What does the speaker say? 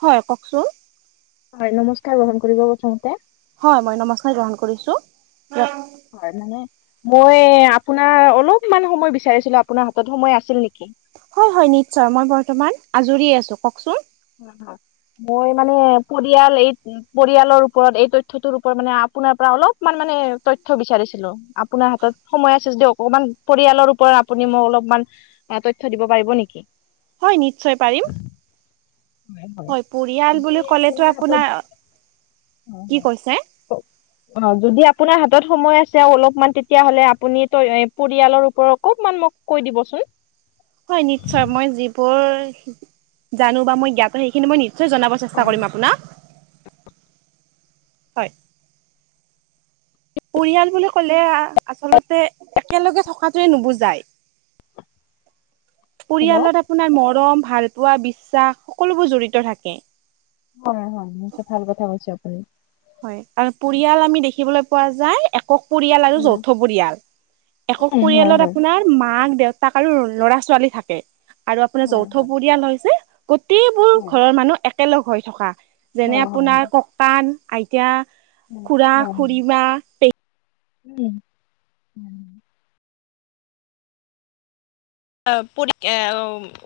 হয় কওকচোন। হয় নমস্কাৰ গ্ৰহণ কৰিব প্ৰথমতে। হয় মই নমস্কাৰ গ্ৰহণ কৰিছো। হয় মানে মই আপোনাৰ অলপমান সময় বিচাৰিছিলো আপোনাৰ হাতত সময় আছিল নেকি। হয় হয় নিশ্চয় মই বৰ্তমান আজৰিয়ে আছোঁ কওকচোন। হয় হয় মই মানে পৰিয়াল এই, পৰিয়ালৰ ওপৰত এই তথ্যটোৰ ওপৰত মানে আপোনাৰ পৰা অলপমান মানে তথ্য বিচাৰিছিলো। আপোনাৰ হাতত সময় আছে যদি অকমান। পৰিয়ালৰ ওপৰত আপুনি মোক অলপমান তথ্য দিব পাৰিব নেকি। হয় নিশ্চয় পাৰিম। হয় পৰিয়াল যদি বুলি ক'লেতো হাতত আপোনাৰ কি কৈছে। [unintelligible] অ যদি আপোনাৰ হাতত সময় আছে অলপমান তেতিয়াহলে আপুনি পৰিয়ালৰ ওপৰত অকমান মোক, কৈ দিবচোন। হয় নিশ্চয় মই যিবোৰ জানো বা মই জ্ঞাতো সেইখিনি মই নিশ্চয় জনাব চেষ্টা কৰিম আপোনাক। হয়। পৰিয়াল বুলি ক'লে আচলতে একেলগে থকাটোৱে নুবুজাই। [inaudible] পৰিয়ালত আপোনাৰ মৰম ভাল পোৱা বিশ্বাস সকলোবোৰ জড়িত থাকে। হয় হয় বহুত ভাল কথা কৈছা আপুনি। হয় কাৰ পৰিয়াল আমি দেখিবলৈ পোৱা যায় এক একক পৰিয়াল আৰু উম যৌথ পৰিয়াল একক উম, হয় পৰিয়ালত হয় আপোনাৰ মাক দেউতাক আৰু ল'ৰা ছোৱালী থাকে আৰু আপোনাৰ হয় যৌথ হয় পৰিয়াল হৈছে গোটেইবোৰ হয় ঘৰৰ মানুহ একেলগ হৈ থকা যেনে হয় হয় হয় আপোনাৰ ককান আইতা উম খুৰা হয় খুৰীমা উম উম [unintelligible]